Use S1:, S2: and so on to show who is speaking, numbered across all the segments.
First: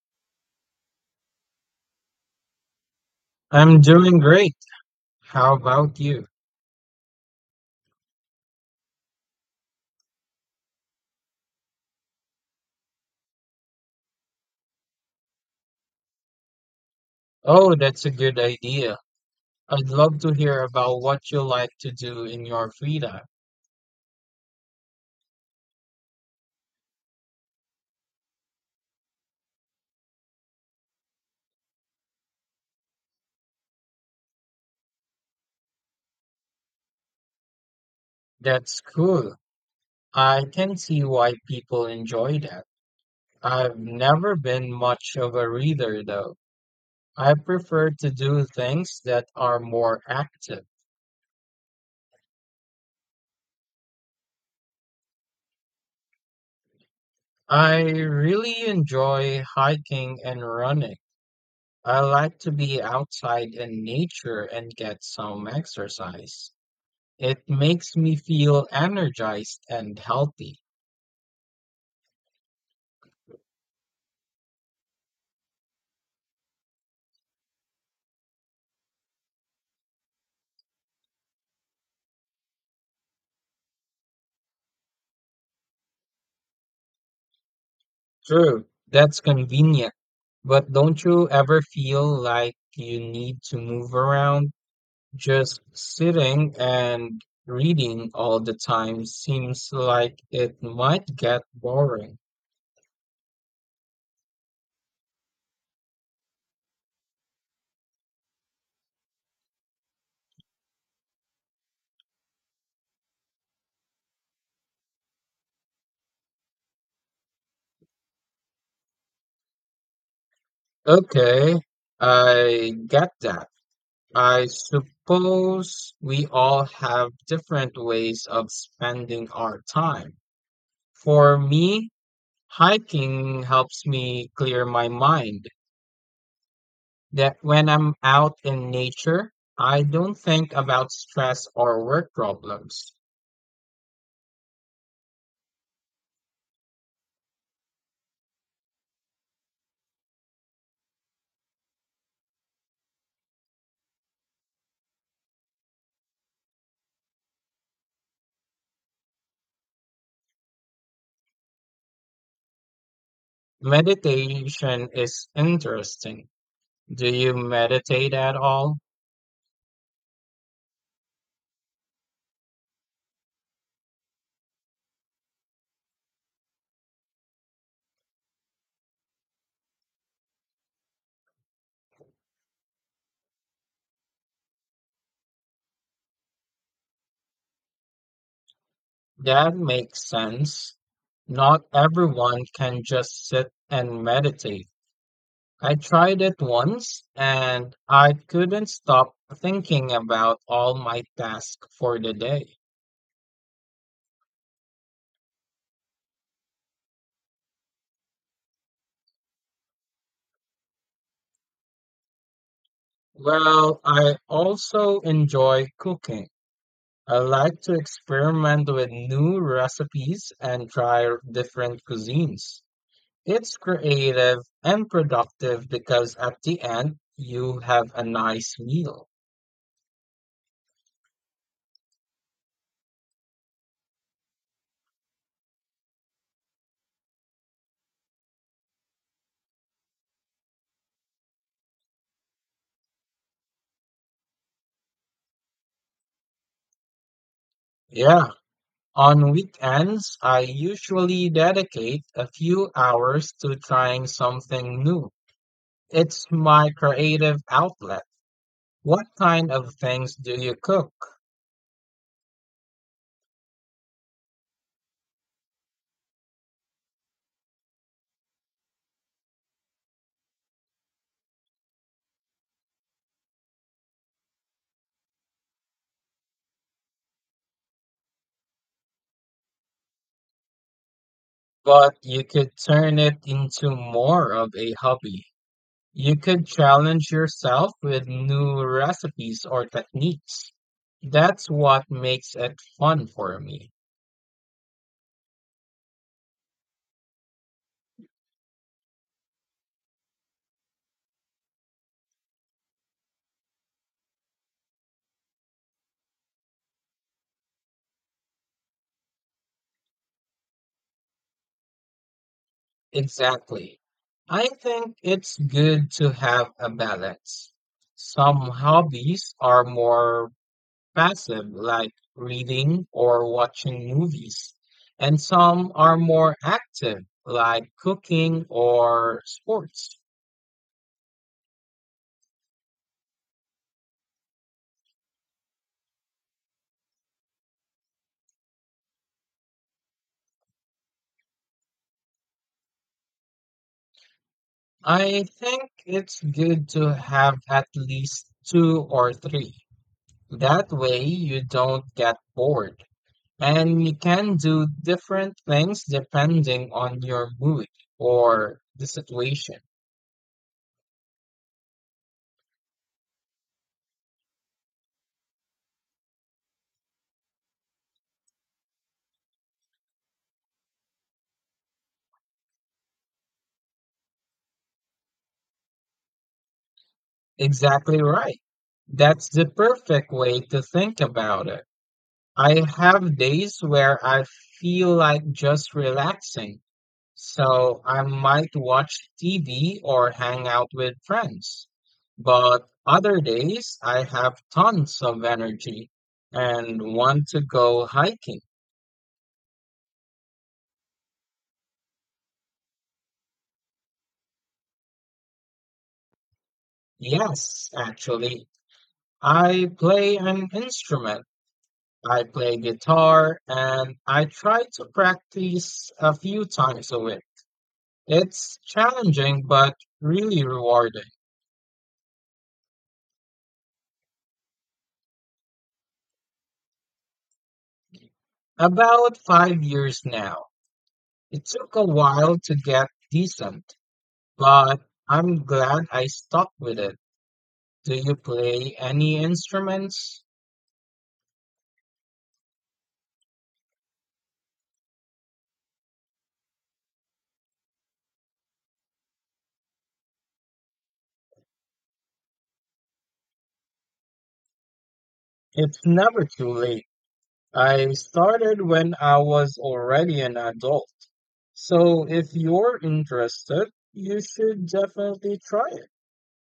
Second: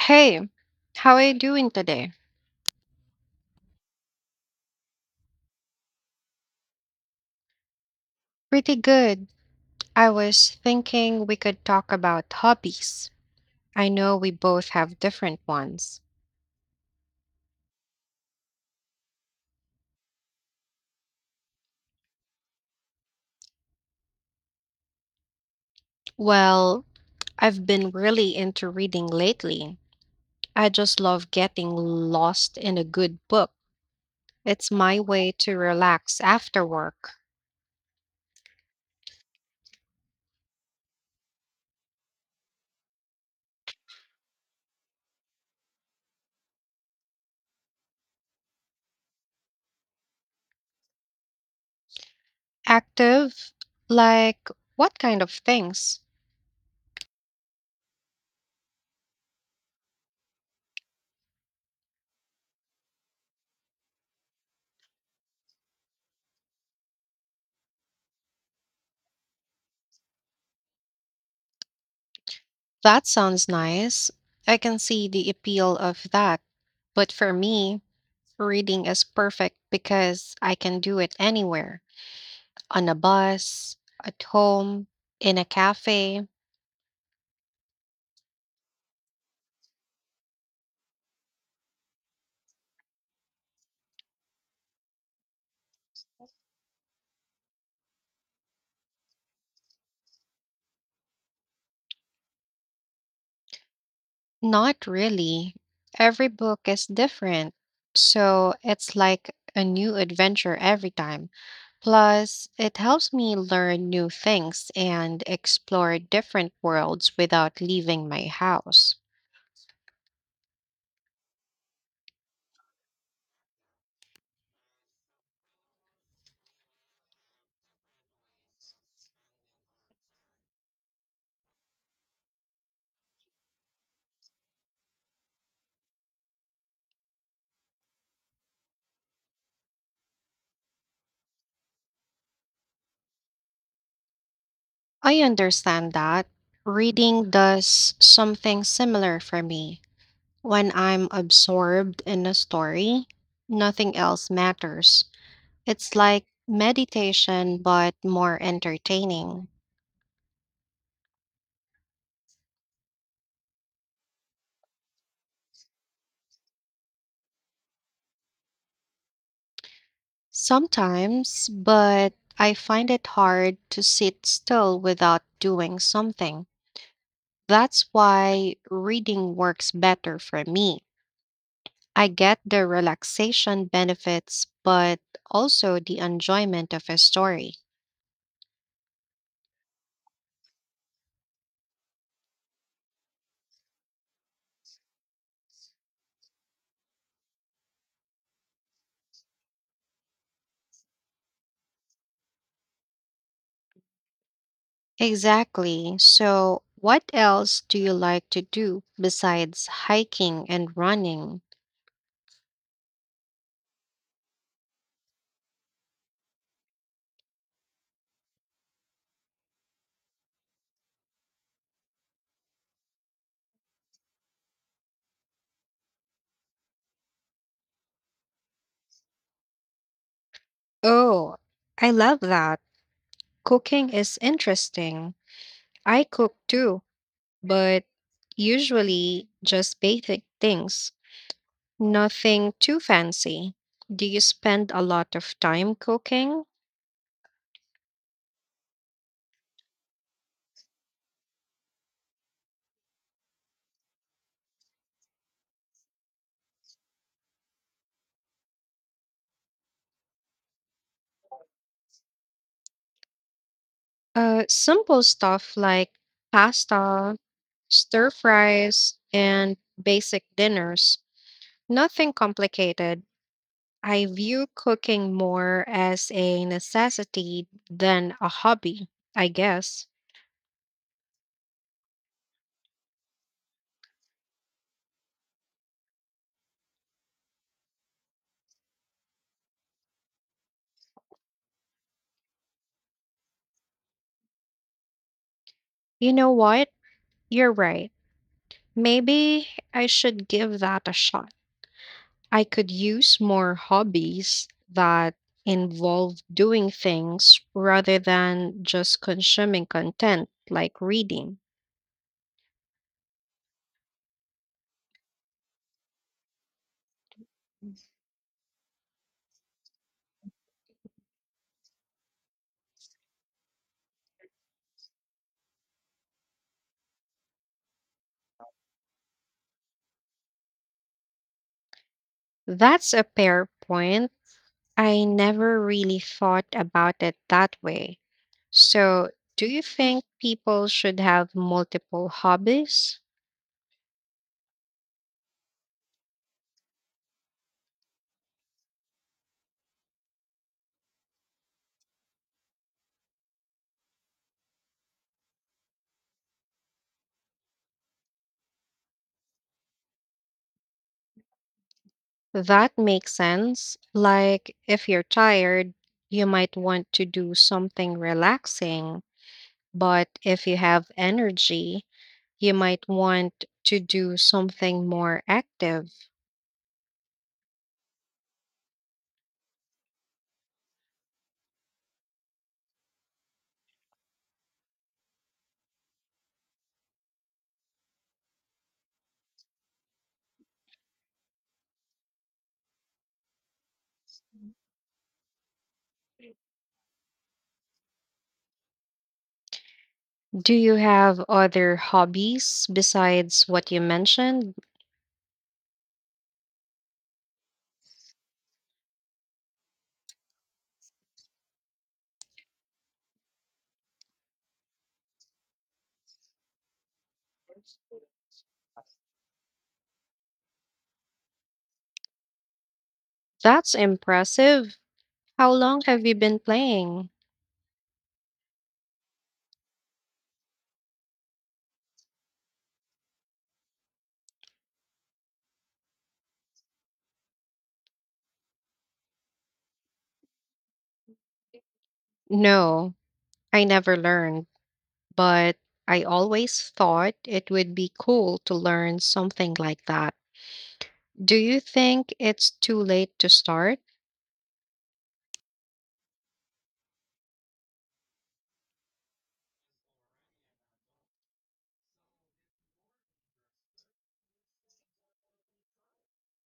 S1: Hey, how are you doing today?
S2: I'm doing great. How about you?
S1: Pretty good. I was thinking we could talk about hobbies. I know we both have different ones.
S2: Oh, that's a good idea. I'd love to hear about what you like to do in your free time.
S1: Well, I've been really into reading lately. I just love getting lost in a good book. It's my way to relax after work.
S2: That's cool. I can see why people enjoy that. I've never been much of a reader, though. I prefer to do things that are more active.
S1: Active? Like what kind of things?
S2: I really enjoy hiking and running. I like to be outside in nature and get some exercise. It makes me feel energized and healthy.
S1: That sounds nice. I can see the appeal of that. But for me, reading is perfect because I can do it anywhere, on a bus, at home, in a cafe.
S2: True, that's convenient. But don't you ever feel like you need to move around? Just sitting and reading all the time seems like it might get boring.
S1: Not really. Every book is different. So it's like a new adventure every time. Plus, it helps me learn new things and explore different worlds without leaving my house.
S2: Okay, I get that. I suppose we all have different ways of spending our time. For me, hiking helps me clear my mind. That when I'm out in nature, I don't think about stress or work problems.
S1: I understand that. Reading does something similar for me. When I'm absorbed in a story, nothing else matters. It's like meditation, but more entertaining.
S2: Meditation is interesting. Do you meditate at all?
S1: Sometimes, but I find it hard to sit still without doing something. That's why reading works better for me. I get the relaxation benefits, but also the enjoyment of a story.
S2: That makes sense. Not everyone can just sit and meditate. I tried it once and I couldn't stop thinking about all my tasks for the day.
S1: Exactly. So, what else do you like to do besides hiking and running?
S2: Well, I also enjoy cooking. I like to experiment with new recipes and try different cuisines. It's creative and productive because at the end, you have a nice meal.
S1: Oh, I love that. Cooking is interesting. I cook too, but usually just basic things, nothing too fancy. Do you spend a lot of time cooking?
S2: Yeah, on weekends, I usually dedicate a few hours to trying something new. It's my creative outlet. What kind of things do you cook?
S1: Simple stuff like pasta, stir fries, and basic dinners. Nothing complicated. I view cooking more as a necessity than a hobby, I guess.
S2: But you could turn it into more of a hobby. You could challenge yourself with new recipes or techniques. That's what makes it fun for me.
S1: You know what? You're right. Maybe I should give that a shot. I could use more hobbies that involve doing things rather than just consuming content like reading.
S2: Exactly. I think it's good to have a balance. Some hobbies are more passive, like reading or watching movies, and some are more active, like cooking or sports.
S1: That's a fair point. I never really thought about it that way. So, do you think people should have multiple hobbies?
S2: I think it's good to have at least two or three. That way you don't get bored. And you can do different things depending on your mood or the situation.
S1: That makes sense. Like, if you're tired, you might want to do something relaxing, but if you have energy, you might want to do something more active.
S2: Exactly right. That's the perfect way to think about it. I have days where I feel like just relaxing, so I might watch TV or hang out with friends. But other days, I have tons of energy and want to go hiking.
S1: Do you have other hobbies besides what you mentioned?
S2: Yes, actually, I play an instrument. I play guitar and I try to practice a few times a week. It's challenging, but really rewarding.
S1: That's impressive. How long have you been playing?
S2: About 5 years now. It took a while to get decent, but I'm glad I stuck with it. Do you play any instruments?
S1: No, I never learned, but I always thought it would be cool to learn something like that. Do you think it's too late to start?
S2: It's never too late. I started when I was already an adult. So if you're interested, you should definitely try it.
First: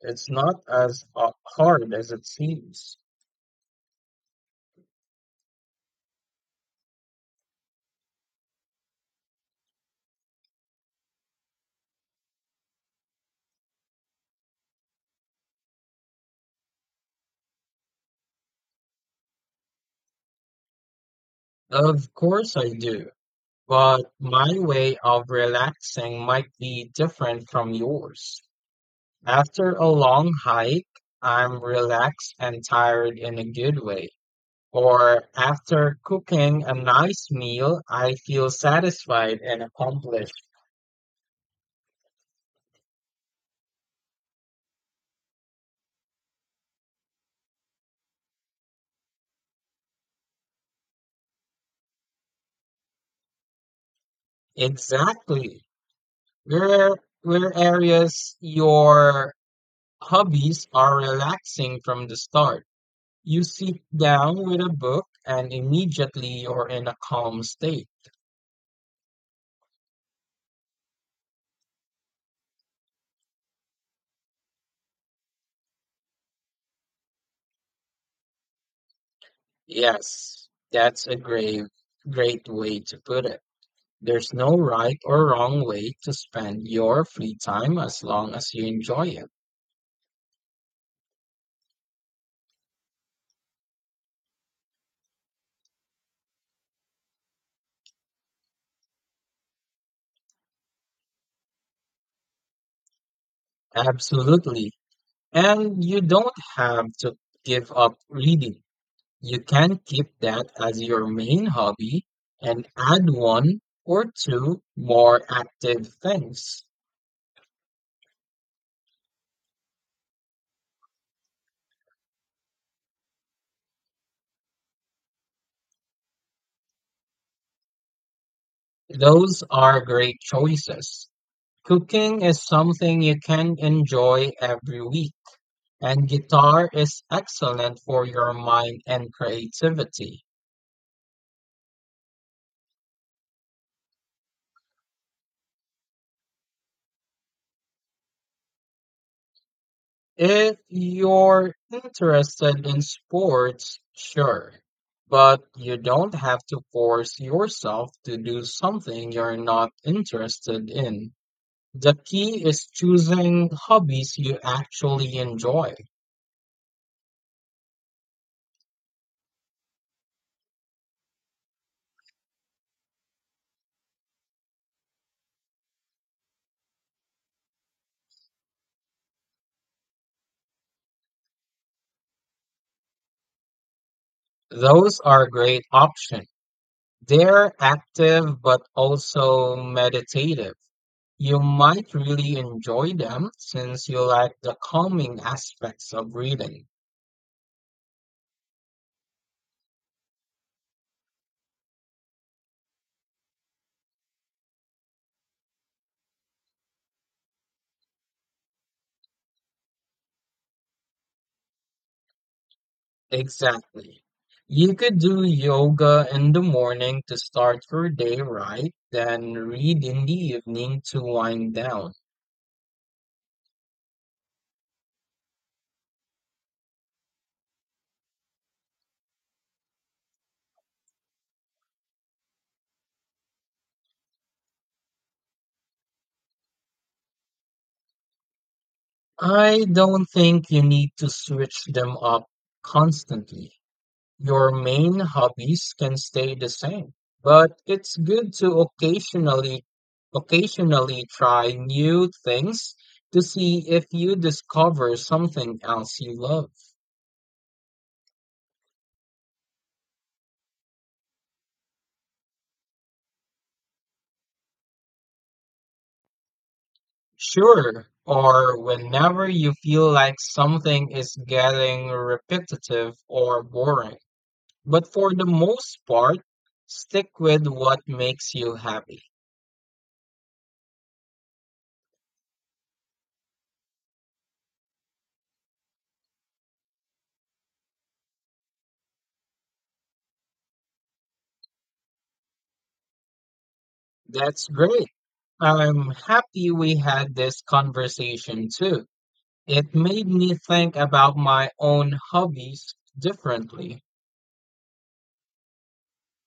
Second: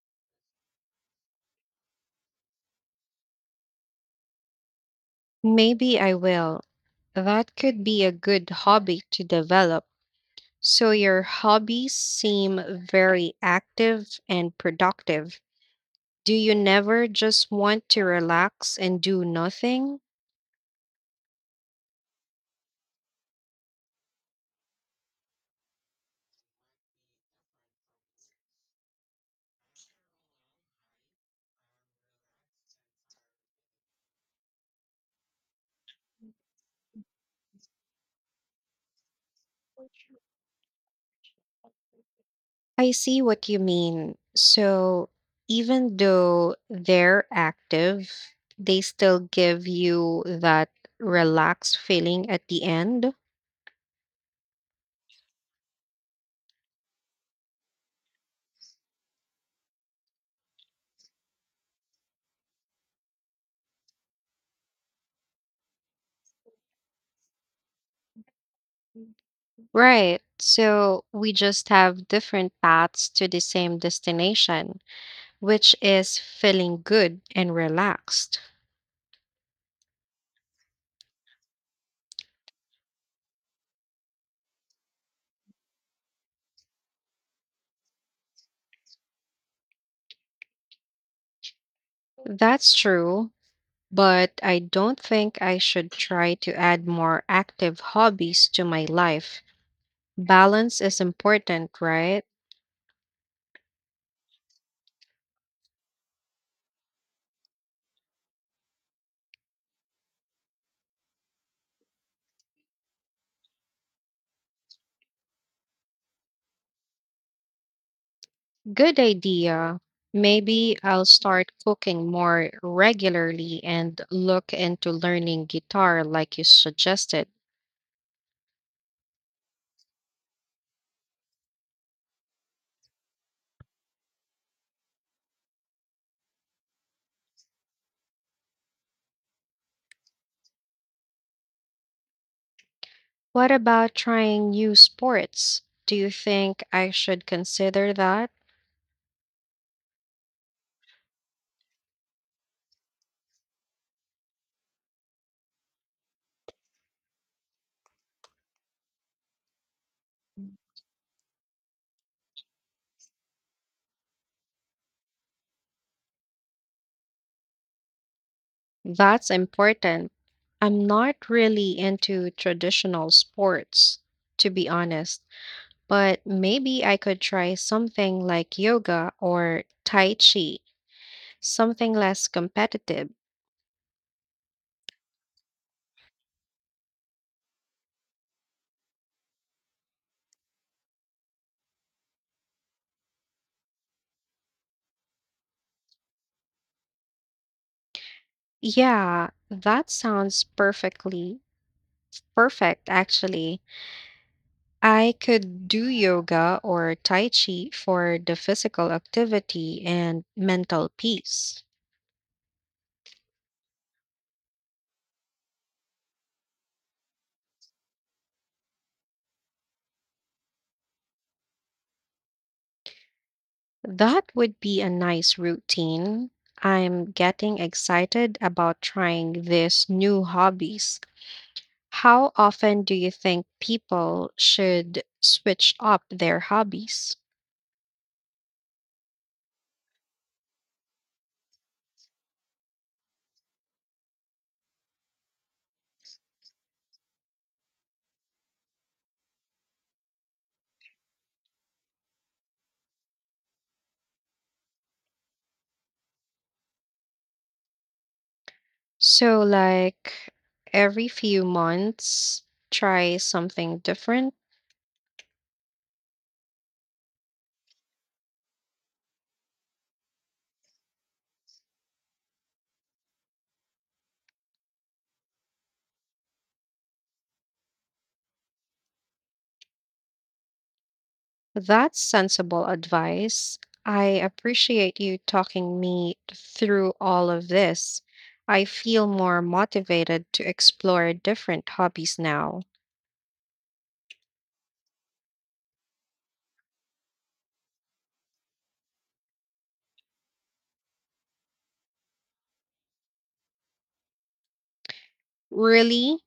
S2: It's not as hard as it seems.
S1: Maybe I will. That could be a good hobby to develop. So, your hobbies seem very active and productive. Do you never just want to relax and do nothing?
S2: Of course I do, but my way of relaxing might be different from yours. After a long hike, I'm relaxed and tired in a good way. Or after cooking a nice meal, I feel satisfied and accomplished.
S1: I see what you mean. So, even though they're active, they still give you that relaxed feeling at the end.
S2: Exactly. Where areas your hobbies are relaxing from the start. You sit down with a book and immediately you're in a calm state.
S1: Right. So, we just have different paths to the same destination, which is feeling good and relaxed.
S2: Yes, that's a great way to put it. There's no right or wrong way to spend your free time as long as you enjoy it.
S1: That's true, but I don't think I should try to add more active hobbies to my life. Balance is important, right?
S2: Absolutely. And you don't have to give up reading. You can keep that as your main hobby and add one or two more active things.
S1: Good idea. Maybe I'll start cooking more regularly and look into learning guitar like you suggested.
S2: Those are great choices. Cooking is something you can enjoy every week, and guitar is excellent for your mind and creativity.
S1: What about trying new sports? Do you think I should consider that?
S2: If you're interested in sports, sure, but you don't have to force yourself to do something you're not interested in. The key is choosing hobbies you actually enjoy.
S1: That's important. I'm not really into traditional sports, to be honest, but maybe I could try something like yoga or Tai Chi, something less competitive.
S2: Those are a great option. They're active but also meditative. You might really enjoy them since you like the calming aspects of reading.
S1: Yeah, that sounds perfect, actually. I could do yoga or tai chi for the physical activity and mental peace.
S2: Exactly. You could do yoga in the morning to start your day right, then read in the evening to wind down.
S1: That would be a nice routine. I'm getting excited about trying these new hobbies. How often do you think people should switch up their hobbies?
S2: I don't think you need to switch them up constantly. Your main hobbies can stay the same, but it's good to occasionally try new things to see if you discover something else you love.
S1: So, like every few months, try something different.
S2: Sure, or whenever you feel like something is getting repetitive or boring. But for the most part, stick with what makes you happy.
S1: That's sensible advice. I appreciate you talking me through all of this. I feel more motivated to explore different hobbies now.
S2: That's great. I'm happy we had this conversation too. It made me think about my own hobbies differently.
S1: Really?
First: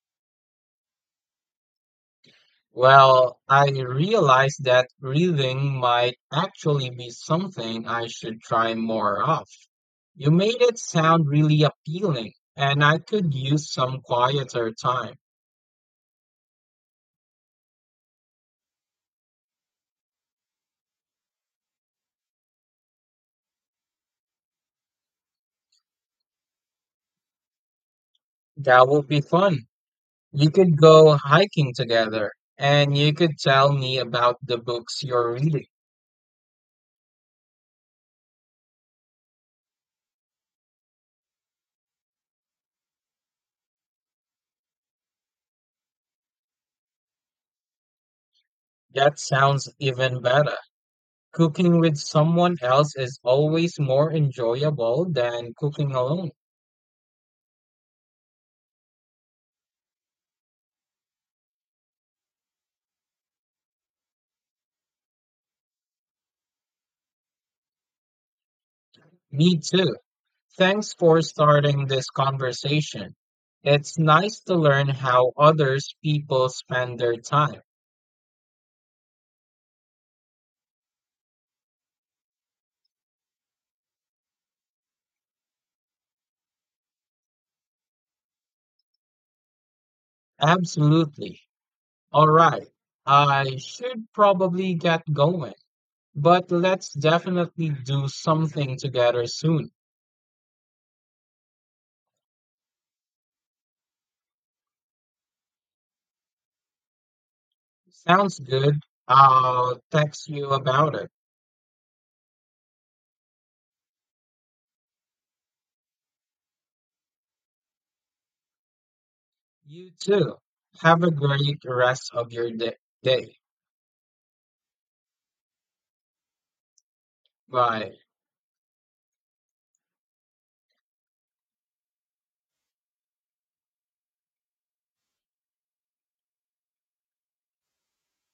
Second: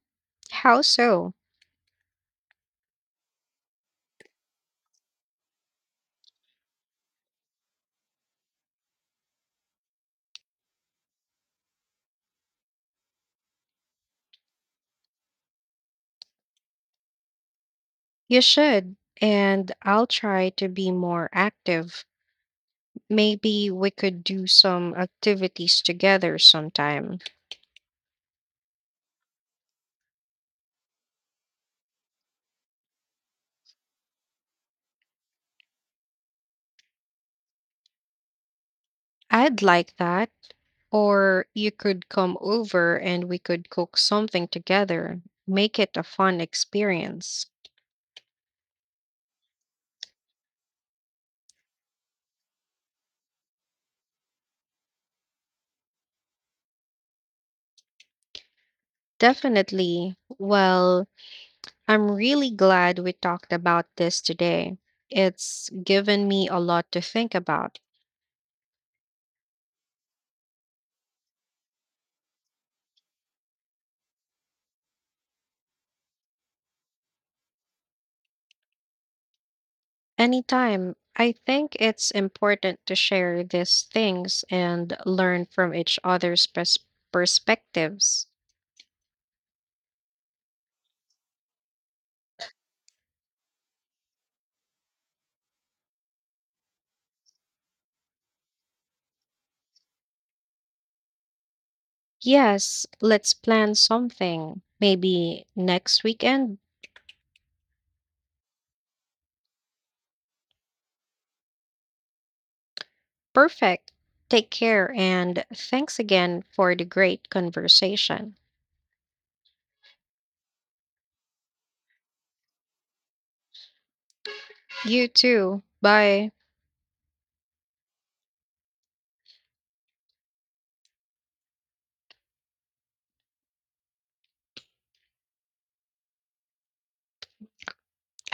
S1: How so?
S2: Well, I realized that reading might actually be something I should try more of. You made it sound really appealing, and I could use some quieter time.
S1: You should. And I'll try to be more active. Maybe we could do some activities together sometime.
S2: That would be fun. You could go hiking together, and you could tell me about the books you're reading.
S1: I'd like that. Or you could come over and we could cook something together, make it a fun experience.
S2: That sounds even better. Cooking with someone else is always more enjoyable than cooking alone.
S1: Definitely. Well, I'm really glad we talked about this today. It's given me a lot to think about.
S2: Me too. Thanks for starting this conversation. It's nice to learn how others people spend their time.
S1: Anytime, I think it's important to share these things and learn from each other's perspectives.
S2: Absolutely. All right. I should probably get going, but let's definitely do something together soon.
S1: Yes, let's plan something. Maybe next weekend?
S2: Sounds good. I'll text you about it.
S1: Perfect. Take care and thanks again for the great conversation.
S2: You too. Have a great rest of your day.
S1: You too. Bye.
S2: Bye.